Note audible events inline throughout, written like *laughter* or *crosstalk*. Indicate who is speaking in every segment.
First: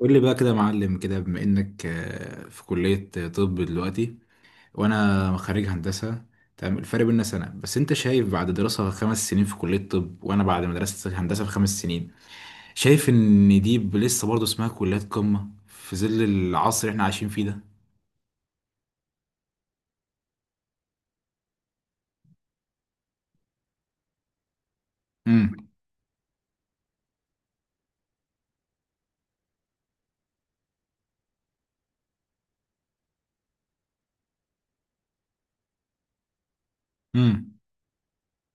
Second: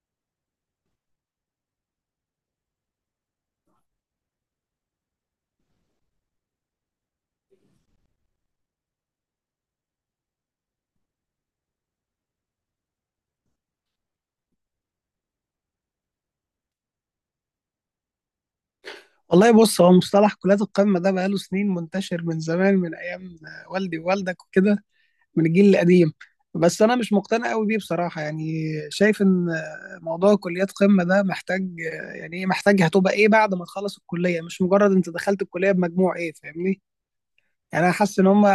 Speaker 1: قول لي بقى كده يا معلم كده، بما انك في كلية طب دلوقتي وانا خريج هندسة. تمام، الفرق بيننا سنة بس انت شايف بعد دراسة خمس سنين في كلية طب وانا بعد مدرسة هندسة في خمس سنين، شايف ان دي لسه برضه اسمها كليات قمة في ظل العصر اللي احنا عايشين فيه ده.
Speaker 2: والله بص هو مصطلح كليات القمة ده بقاله سنين منتشر من زمان من أيام والدي ووالدك وكده من
Speaker 1: امم.
Speaker 2: الجيل القديم. بس أنا مش مقتنع قوي بيه بصراحة، يعني شايف إن موضوع كليات قمة ده محتاج يعني إيه، محتاج هتبقى إيه بعد ما تخلص الكلية، مش مجرد أنت دخلت الكلية بمجموع إيه، فاهمني؟
Speaker 1: امم.
Speaker 2: يعني أنا حاسس إن هم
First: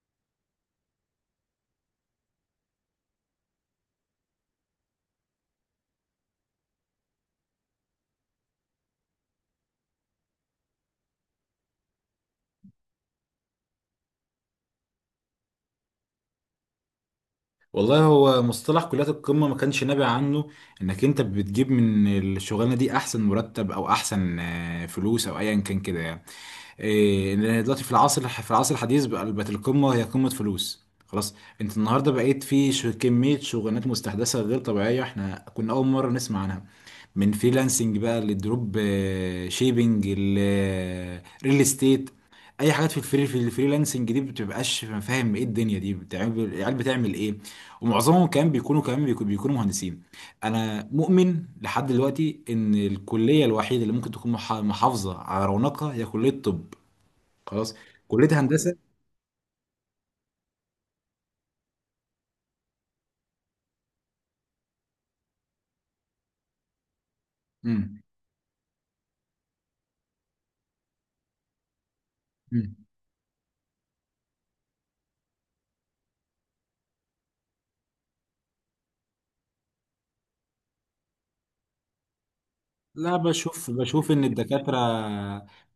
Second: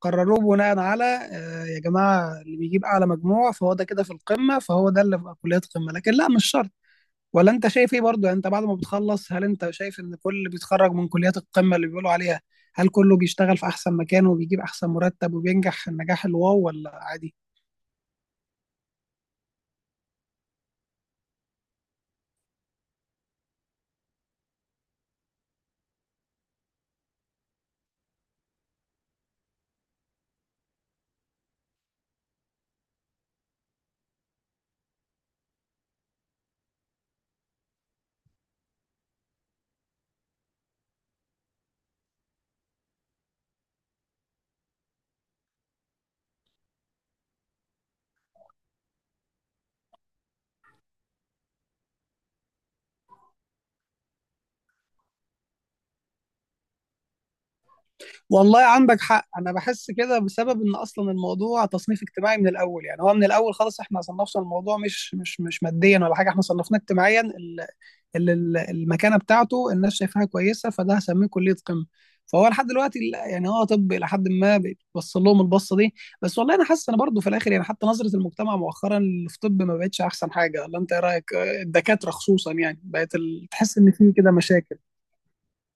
Speaker 2: قرروه بناء على يا جماعة اللي بيجيب أعلى مجموع فهو ده كده في القمة، فهو ده اللي في كليات قمة، لكن لا مش شرط. ولا انت شايف ايه برضه؟ يعني انت بعد ما بتخلص هل انت شايف ان كل اللي بيتخرج من كليات القمة اللي بيقولوا عليها هل كله بيشتغل في احسن مكان وبيجيب احسن مرتب وبينجح النجاح الواو ولا عادي؟
Speaker 1: والله هو مصطلح كليات القمة ما كانش نابع عنه انك انت بتجيب من الشغلانة دي احسن مرتب او احسن فلوس او ايا كان كده يعني. ان دلوقتي في العصر، في العصر الحديث بقى، بقت القمه هي قمه فلوس خلاص. انت النهارده بقيت في كميه شغلانات مستحدثه غير طبيعيه احنا كنا اول مره نسمع عنها، من فريلانسنج بقى للدروب شيبينج، الريل استيت، اي حاجات في الفريلانسنج دي بتبقاش فاهم ايه الدنيا دي بتعمل، العيال بتعمل ايه؟ ومعظمهم كمان بيكونوا كمان بيكونوا مهندسين. انا مؤمن لحد دلوقتي ان الكليه الوحيده اللي ممكن تكون محافظه على رونقها هي كليه الطب. خلاص. كلية
Speaker 2: والله
Speaker 1: هندسة.
Speaker 2: عندك حق، انا بحس كده بسبب ان اصلا الموضوع تصنيف اجتماعي من الاول، يعني هو من الاول خالص احنا صنفنا الموضوع مش ماديا ولا حاجة، احنا صنفناه اجتماعيا.
Speaker 1: امم.
Speaker 2: اللي المكانه بتاعته الناس شايفاها كويسه فده هسميه كليه قمه. فهو لحد
Speaker 1: امم.
Speaker 2: دلوقتي يعني هو طب الى حد ما بيبص لهم البصه دي. بس والله انا حاسس انا برضو في الاخر، يعني حتى نظره المجتمع مؤخرا اللي في طب ما بقتش احسن حاجه، ولا انت ايه رايك؟ الدكاتره خصوصا، يعني بقت
Speaker 1: لا، بشوف
Speaker 2: تحس ان
Speaker 1: بشوف
Speaker 2: في
Speaker 1: ان
Speaker 2: كده مشاكل.
Speaker 1: الدكاترة،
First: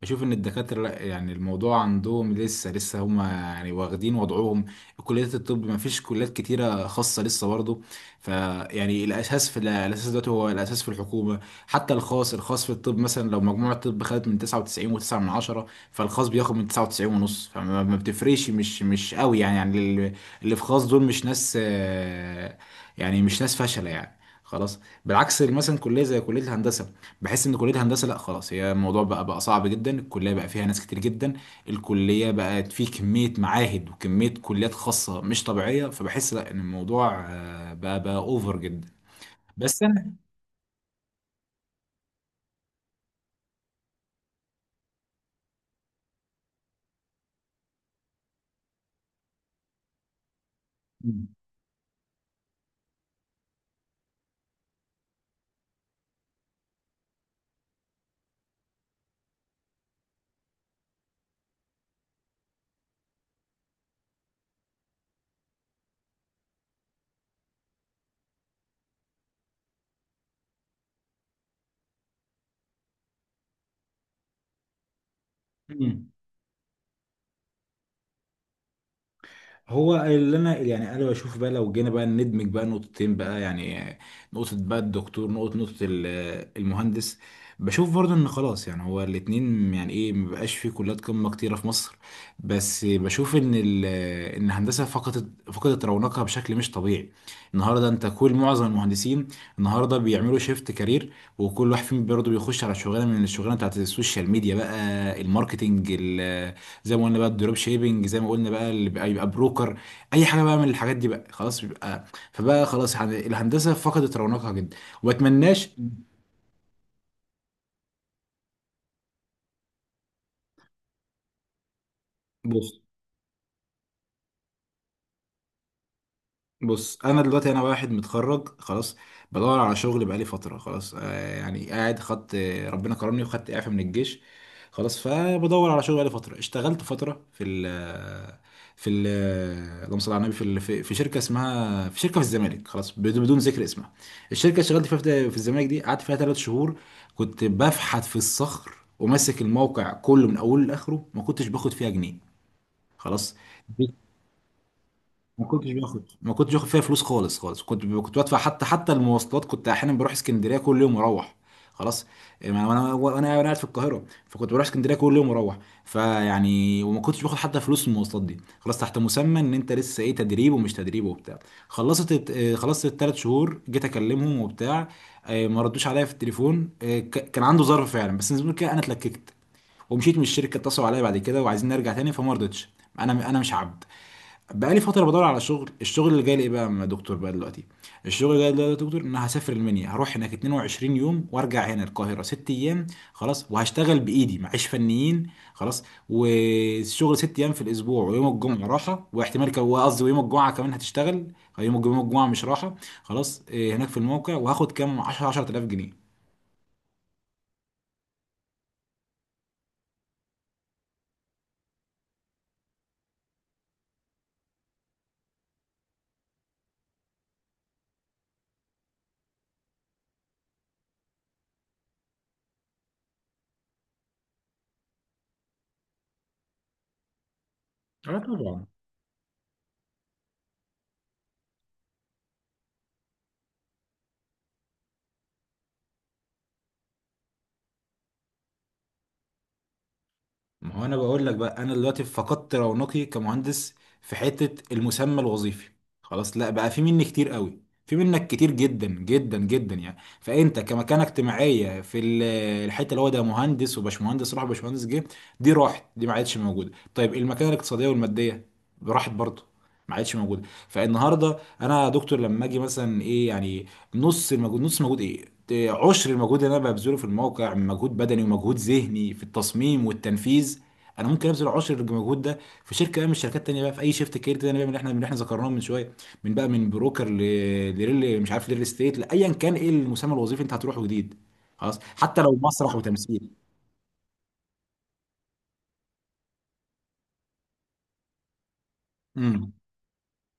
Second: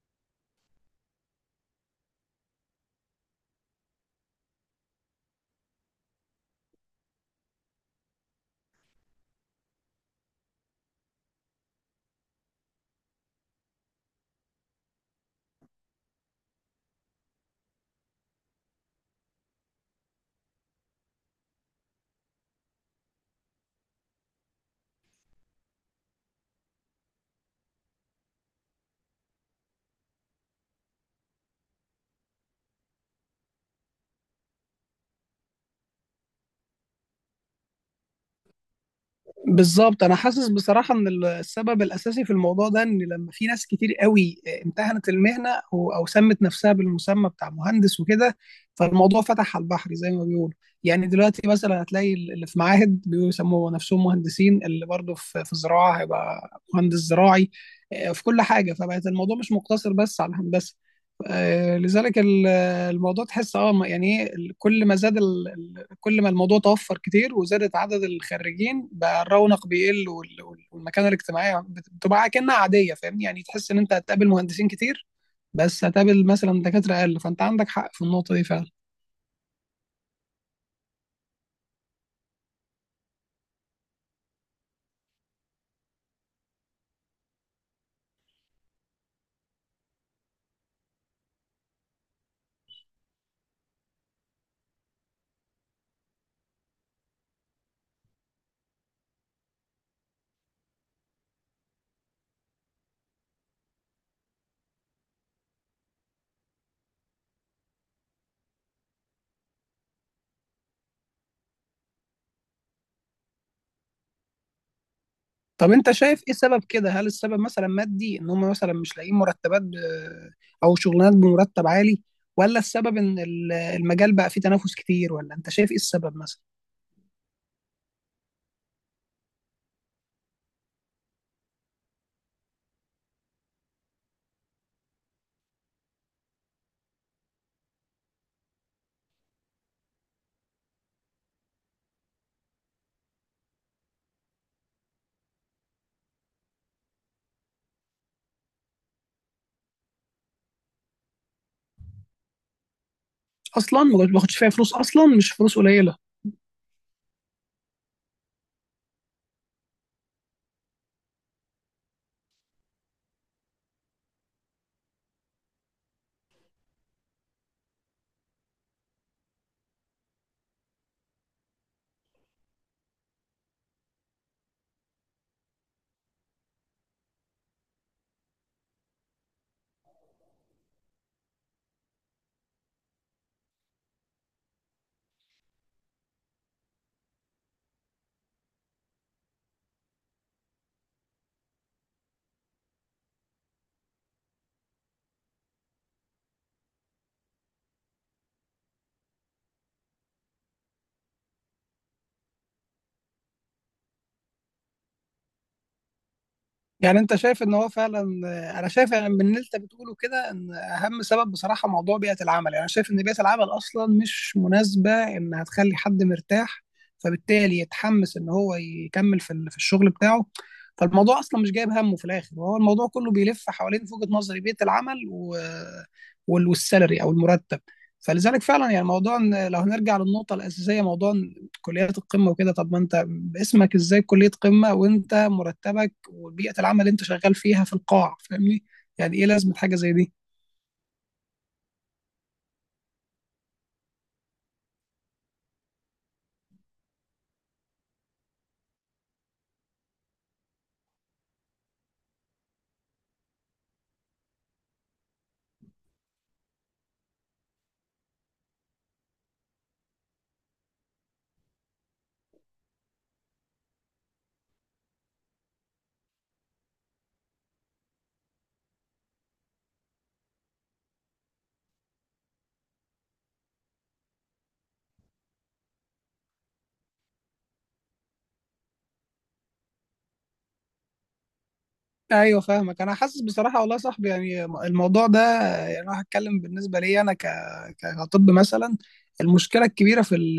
Speaker 1: بشوف ان الدكاترة لا، يعني الموضوع عندهم لسه هما يعني واخدين وضعهم. كليات الطب ما فيش كليات كتيرة خاصة لسه برضه، فيعني الاساس، في الاساس دلوقتي هو الاساس في الحكومة. حتى الخاص في الطب مثلا، لو مجموع الطب خدت من 99 و9 من عشرة، فالخاص بياخد من 99 ونص، فما ما بتفرقش، مش قوي، يعني. يعني اللي، اللي في خاص دول مش ناس، يعني مش ناس فاشلة يعني. خلاص. بالعكس مثلا، كليه زي كليه الهندسه، بحس ان كليه هندسه لا خلاص، هي الموضوع بقى صعب جدا. الكليه بقى فيها ناس كتير جدا. الكليه بقت فيه كميه معاهد وكميه كليات خاصه مش طبيعيه، فبحس لا ان الموضوع بقى اوفر جدا. بس
Speaker 2: بالظبط،
Speaker 1: انا،
Speaker 2: انا حاسس بصراحه ان السبب الاساسي في الموضوع ده ان لما في ناس كتير قوي امتهنت المهنه او سمت نفسها بالمسمى بتاع مهندس وكده، فالموضوع فتح على البحر زي ما بيقولوا. يعني دلوقتي مثلا هتلاقي اللي في معاهد بيسموا نفسهم مهندسين، اللي برضه في زراعه هيبقى مهندس زراعي، في كل حاجه، فبقت الموضوع مش مقتصر بس على الهندسه. لذلك الموضوع تحس يعني ايه كل ما زاد كل ما الموضوع توفر كتير وزادت عدد الخريجين بقى الرونق بيقل والمكانه الاجتماعيه بتبقى كأنها عاديه، فاهمني؟ يعني تحس ان انت هتقابل مهندسين كتير، بس
Speaker 1: مم.
Speaker 2: هتقابل مثلا دكاتره اقل، فانت عندك حق في النقطه دي فعلا.
Speaker 1: هو اللي انا، يعني انا بشوف بقى، لو جينا بقى ندمج بقى نقطتين بقى يعني، نقطة بقى الدكتور، نقطة المهندس. بشوف برضه ان خلاص يعني هو الاتنين، يعني ايه، مبقاش في كليات قمة كتيرة في مصر، بس بشوف ان ان الهندسة فقدت رونقها بشكل مش طبيعي. النهارده انت، كل معظم المهندسين النهارده بيعملوا شيفت كارير، وكل واحد فيهم برضه بيخش على شغلانة من الشغلانة بتاعت السوشيال ميديا، بقى الماركتينج زي ما قلنا، بقى الدروب شيبنج زي ما قلنا، بقى اللي بقى يبقى بروكر، اي حاجه بقى من الحاجات دي بقى خلاص بيبقى. فبقى خلاص الهندسه فقدت رونقها جدا. وما اتمناش.
Speaker 2: طب انت شايف ايه السبب كده؟ هل السبب مثلا مادي ان هم مثلا مش لاقيين مرتبات او شغلانات بمرتب عالي؟ ولا
Speaker 1: بص.
Speaker 2: السبب ان المجال بقى فيه تنافس كتير؟ ولا انت شايف ايه السبب مثلا؟
Speaker 1: بص، انا دلوقتي انا واحد متخرج خلاص، بدور على شغل بقالي فتره خلاص، آه يعني قاعد خدت، ربنا كرمني وخدت اعفاء من الجيش خلاص. فبدور على شغل بقالي فتره، اشتغلت فتره في ال، في ال اللهم صل على النبي، في شركه اسمها، في شركه في الزمالك خلاص، بدون ذكر اسمها. الشركه اللي اشتغلت فيها في الزمالك دي قعدت فيها ثلاث شهور، كنت بفحت في الصخر، وماسك الموقع كله من اوله لاخره، ما كنتش باخد فيها جنيه. خلاص.
Speaker 2: اصلا ما باخدش فيها فلوس، اصلا مش
Speaker 1: ما
Speaker 2: فلوس
Speaker 1: كنتش
Speaker 2: قليله.
Speaker 1: باخد ما كنتش باخد فيها فلوس خالص خالص، كنت بدفع، حتى المواصلات، كنت احيانا بروح اسكندريه كل يوم واروح. خلاص. وانا قاعد في القاهره، فكنت بروح اسكندريه كل يوم واروح، فيعني وما كنتش باخد حتى فلوس المواصلات دي خلاص، تحت مسمى ان انت لسه ايه، تدريب ومش تدريب وبتاع. خلصت الت- آه، خلصت الثلاث شهور، جيت اكلمهم وبتاع، ما ردوش عليا في التليفون. كان عنده ظرف فعلا بس زي ما كده انا اتلككت، ومشيت من الشركه. اتصلوا عليا بعد كده وعايزين نرجع تاني، فما رضيتش، انا مش عبد. بقالي فترة بدور على شغل. الشغل اللي جاي لي، إيه بقى يا دكتور بقى دلوقتي؟ الشغل اللي جاي لي دلوقتي يا دكتور، ان أنا هسافر المنيا، هروح هناك 22 يوم وارجع هنا القاهرة ست ايام خلاص، وهشتغل بايدي معيش فنيين خلاص، والشغل ست ايام في الاسبوع، ويوم الجمعة راحة، واحتمال قصدي ويوم الجمعة كمان هتشتغل، يوم الجمعة مش راحة خلاص. هناك في الموقع، وهاخد كام، 10 10000 جنيه.
Speaker 2: يعني انت شايف ان هو فعلا، انا شايف يعني من اللي انت بتقوله كده ان اهم سبب بصراحه موضوع بيئه العمل، يعني انا شايف ان بيئه العمل اصلا مش مناسبه انها تخلي حد مرتاح، فبالتالي يتحمس ان هو يكمل في الشغل بتاعه. فالموضوع اصلا مش جايب همه في الاخر، وهو الموضوع كله بيلف حوالين في وجهه نظري بيئه العمل والسالري او المرتب.
Speaker 1: اه
Speaker 2: فلذلك
Speaker 1: طبعا.
Speaker 2: فعلا يعني موضوع ان لو هنرجع للنقطه الاساسيه موضوع كليات القمه وكده، طب ما انت اسمك ازاي كليه قمه وانت مرتبك وبيئه العمل اللي انت شغال فيها في القاع؟ فاهمني؟ يعني ايه لازمه حاجه زي دي؟
Speaker 1: ما هو انا بقول لك بقى، انا دلوقتي فقدت رونقي كمهندس في حته المسمى الوظيفي خلاص، لا بقى في مني كتير قوي، في منك كتير جدا جدا جدا يعني، فانت كمكانه اجتماعيه الحته اللي هو، ده مهندس وباشمهندس راح باشمهندس جه، دي راحت، دي ما عادش موجوده. طيب المكانه الاقتصاديه والماديه، راحت برضه، ما عادش موجوده. فالنهارده انا يا دكتور لما اجي مثلا ايه يعني، نص المجهود ايه، عشر المجهود اللي انا ببذله في الموقع من مجهود بدني ومجهود ذهني في التصميم والتنفيذ، انا ممكن ابذل عشر المجهود ده في شركه بقى من الشركات التانيه بقى، في اي شيفت كارير تاني بقى، من اللي احنا ذكرناه من شويه، من بقى من بروكر لريل، مش عارف، ريل استيت، لايا كان ايه المسمى الوظيفي انت هتروحه جديد خلاص، حتى لو
Speaker 2: ايوه
Speaker 1: مسرح
Speaker 2: فاهمك، انا حاسس
Speaker 1: وتمثيل.
Speaker 2: بصراحه والله يا صاحبي يعني الموضوع ده، يعني انا هتكلم بالنسبه لي انا كطب مثلا.
Speaker 1: امم.
Speaker 2: المشكله الكبيره في ال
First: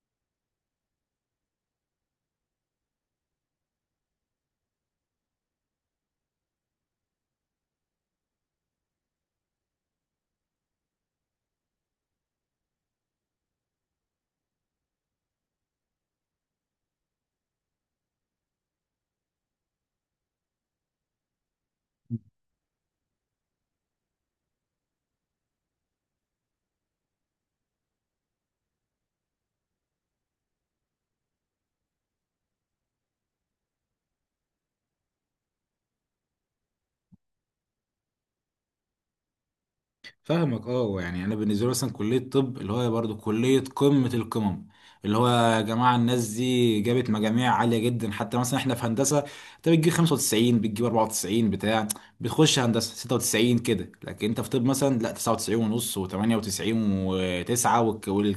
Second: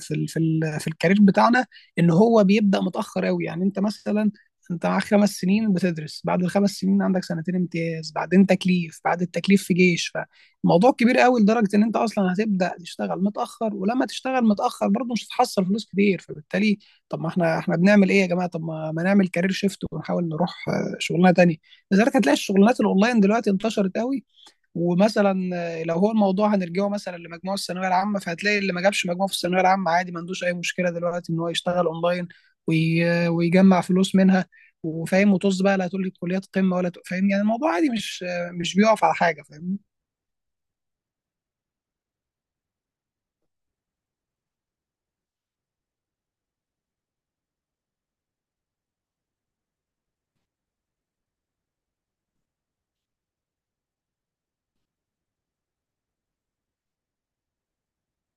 Speaker 2: في ال في ال في الكارير بتاعنا ان هو بيبدا متاخر قوي، يعني انت مثلا انت معاك خمس سنين بتدرس، بعد الخمس سنين عندك سنتين امتياز، بعدين تكليف، بعد التكليف في جيش. فالموضوع كبير قوي لدرجه ان انت اصلا هتبدا تشتغل متاخر، ولما تشتغل متاخر برضه مش هتحصل فلوس كتير، فبالتالي طب ما احنا بنعمل ايه يا جماعه؟ طب ما نعمل كارير شيفت ونحاول نروح شغلانه تانية. لذلك هتلاقي الشغلانات الاونلاين دلوقتي انتشرت قوي، ومثلا لو هو الموضوع هنرجعه مثلا لمجموع الثانويه العامه فهتلاقي اللي ما جابش مجموع في الثانويه العامه عادي، ما عندوش اي مشكله دلوقتي ان هو يشتغل اونلاين ويجمع فلوس منها وفاهم، وطز بقى، لا تقول لي كليات قمه فاهم، يعني الموضوع عادي، مش مش بيقف على حاجه فاهم.
Speaker 1: فاهمك، اه. يعني انا بالنسبه لي مثلا كليه الطب اللي هو برضو كليه قمه القمم، اللي هو يا جماعه الناس دي جابت مجاميع عاليه جدا. حتى مثلا احنا في هندسه، انت بتجيب 95، بتجيب 94 بتاع، بتخش هندسه 96 كده، لكن انت في طب مثلا لا، 99 ونص، و98 و9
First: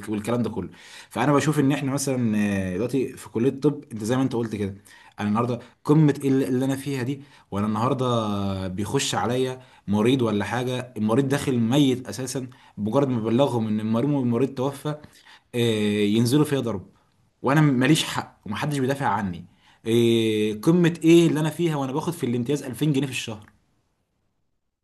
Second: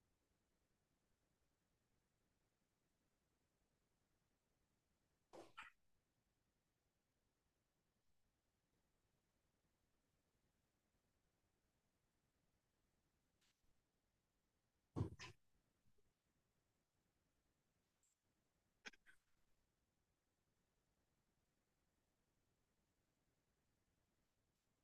Speaker 1: والكلام ده كله. فانا بشوف ان احنا مثلا دلوقتي في كليه الطب، انت زي ما انت قلت كده، انا النهارده، قمه إيه اللي انا فيها دي؟ وانا النهارده بيخش عليا مريض ولا حاجة، المريض داخل ميت أساسا، بمجرد ما بلغهم إن المريض توفى، ينزلوا فيا ضرب، وأنا ماليش حق ومحدش بيدافع عني. قمة إيه اللي أنا فيها، وأنا باخد في الامتياز 2000 جنيه في الشهر؟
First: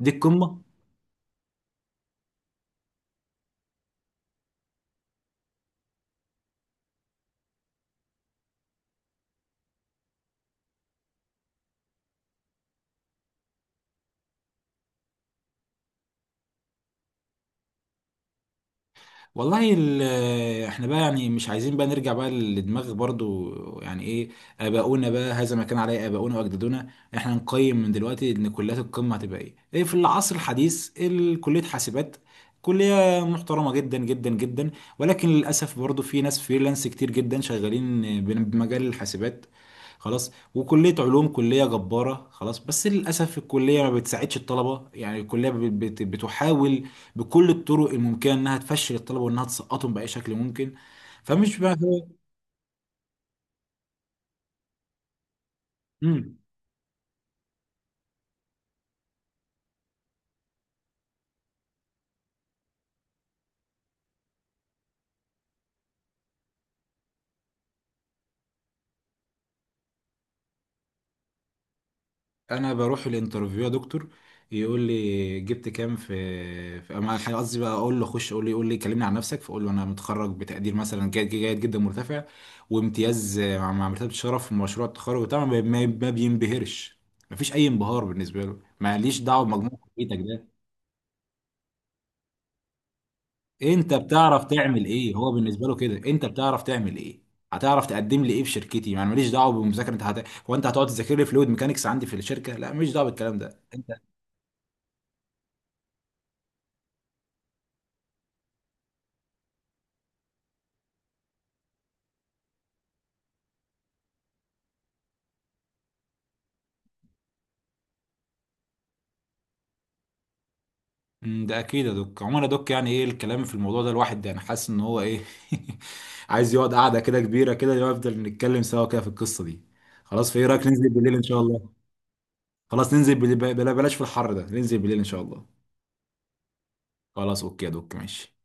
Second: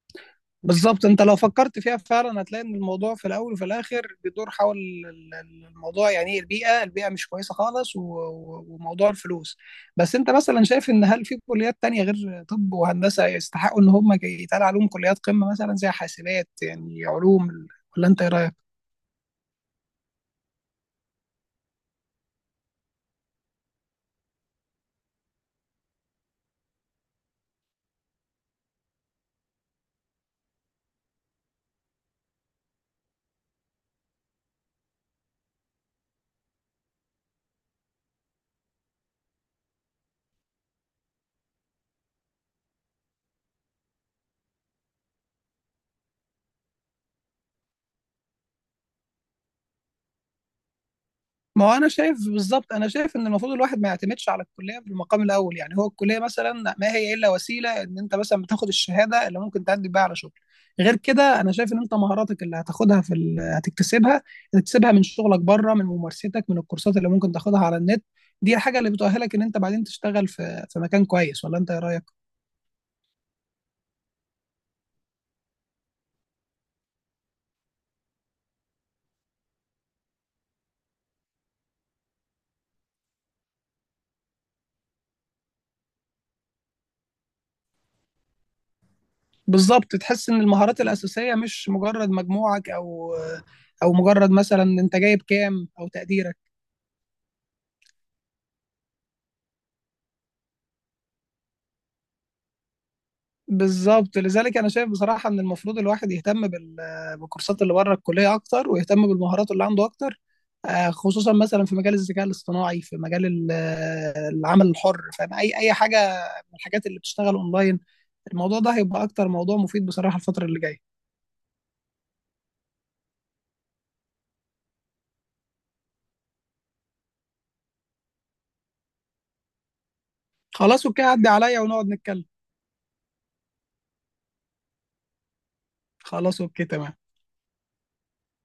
Speaker 1: دي القمة.
Speaker 2: بالظبط، انت لو فكرت فيها فعلا هتلاقي ان الموضوع في الاول وفي الاخر بيدور حول الموضوع يعني ايه البيئه، البيئه مش كويسه خالص وموضوع الفلوس. بس انت مثلا شايف ان هل في كليات تانية غير طب وهندسه يستحقوا ان هم يتقال عليهم كليات قمه، مثلا زي حاسبات يعني علوم؟ ولا انت ايه رايك؟
Speaker 1: والله احنا بقى يعني مش عايزين بقى نرجع بقى للدماغ برضو، يعني ايه، اباؤنا بقى، هذا ما كان عليه اباؤنا واجدادنا. احنا نقيم من دلوقتي ان كليات القمه هتبقى ايه، ايه في العصر الحديث، كليه حاسبات، كليه محترمه جدا جدا جدا، ولكن للاسف برضو في ناس فريلانس كتير جدا شغالين بمجال الحاسبات. خلاص. وكليه علوم كليه جباره خلاص، بس للاسف الكليه ما بتساعدش الطلبه، يعني الكليه بتحاول بكل الطرق الممكنه انها تفشل الطلبه، وانها تسقطهم باي شكل ممكن. فمش
Speaker 2: ما هو
Speaker 1: بقى
Speaker 2: انا
Speaker 1: هو،
Speaker 2: شايف بالظبط، انا شايف ان المفروض الواحد ما يعتمدش على الكليه في المقام الاول، يعني هو الكليه
Speaker 1: مم.
Speaker 2: مثلا ما هي الا وسيله ان انت مثلا بتاخد الشهاده اللي ممكن تعدي بيها على شغل. غير كده انا شايف ان انت مهاراتك اللي هتاخدها هتكتسبها، هتكتسبها من شغلك بره، من ممارستك، من الكورسات اللي ممكن تاخدها على النت، دي الحاجه اللي بتؤهلك ان انت بعدين تشتغل في مكان كويس، ولا انت ايه رايك؟
Speaker 1: انا بروح الانترفيو يا دكتور، يقول لي جبت كام في، في، اما الحقيقة قصدي بقى اقول له اخش، يقول لي، يقول لي كلمني عن نفسك، فاقول له انا متخرج بتقدير مثلا جيد، جيد جدا مرتفع، وامتياز مع مرتبه شرف في مشروع التخرج وبتاع، ما بينبهرش، مفيش اي انبهار بالنسبه له، ماليش دعوه بمجموع
Speaker 2: بالظبط،
Speaker 1: كليتك،
Speaker 2: تحس ان
Speaker 1: ده
Speaker 2: المهارات الاساسيه مش مجرد مجموعك او
Speaker 1: انت
Speaker 2: او مجرد
Speaker 1: بتعرف
Speaker 2: مثلا
Speaker 1: تعمل
Speaker 2: انت
Speaker 1: ايه،
Speaker 2: جايب
Speaker 1: هو بالنسبه
Speaker 2: كام
Speaker 1: له
Speaker 2: او
Speaker 1: كده انت
Speaker 2: تقديرك.
Speaker 1: بتعرف تعمل ايه، هتعرف تقدم لي ايه في شركتي، يعني ماليش دعوه بالمذاكره، انت هت، هو انت هتقعد تذاكر لي فلويد ميكانكس عندي في الشركه؟ لا، ماليش دعوه بالكلام ده. انت،
Speaker 2: بالظبط، لذلك انا شايف بصراحه ان المفروض الواحد يهتم بالكورسات اللي بره الكليه اكتر، ويهتم بالمهارات اللي عنده اكتر، خصوصا مثلا في مجال الذكاء الاصطناعي، في مجال العمل الحر، فاهم اي حاجه من الحاجات اللي بتشتغل اونلاين، الموضوع ده هيبقى اكتر موضوع مفيد بصراحه الفتره اللي جايه.
Speaker 1: ده اكيد يا دوك. عموما يا دوك، يعني ايه، الكلام في الموضوع ده الواحد يعني حاسس ان هو ايه *laughs* عايز يقعد قعده كده كبيره كده، يفضل نتكلم سوا كده في القصه دي خلاص. في، ايه رايك
Speaker 2: خلاص
Speaker 1: ننزل
Speaker 2: اوكي،
Speaker 1: بالليل ان
Speaker 2: عدي
Speaker 1: شاء
Speaker 2: عليا
Speaker 1: الله؟
Speaker 2: ونقعد نتكلم.
Speaker 1: خلاص ننزل بلا، بلاش في الحر ده، ننزل بالليل ان شاء الله.
Speaker 2: خلاص اوكي تمام.
Speaker 1: خلاص، اوكي يا دوك، ماشي.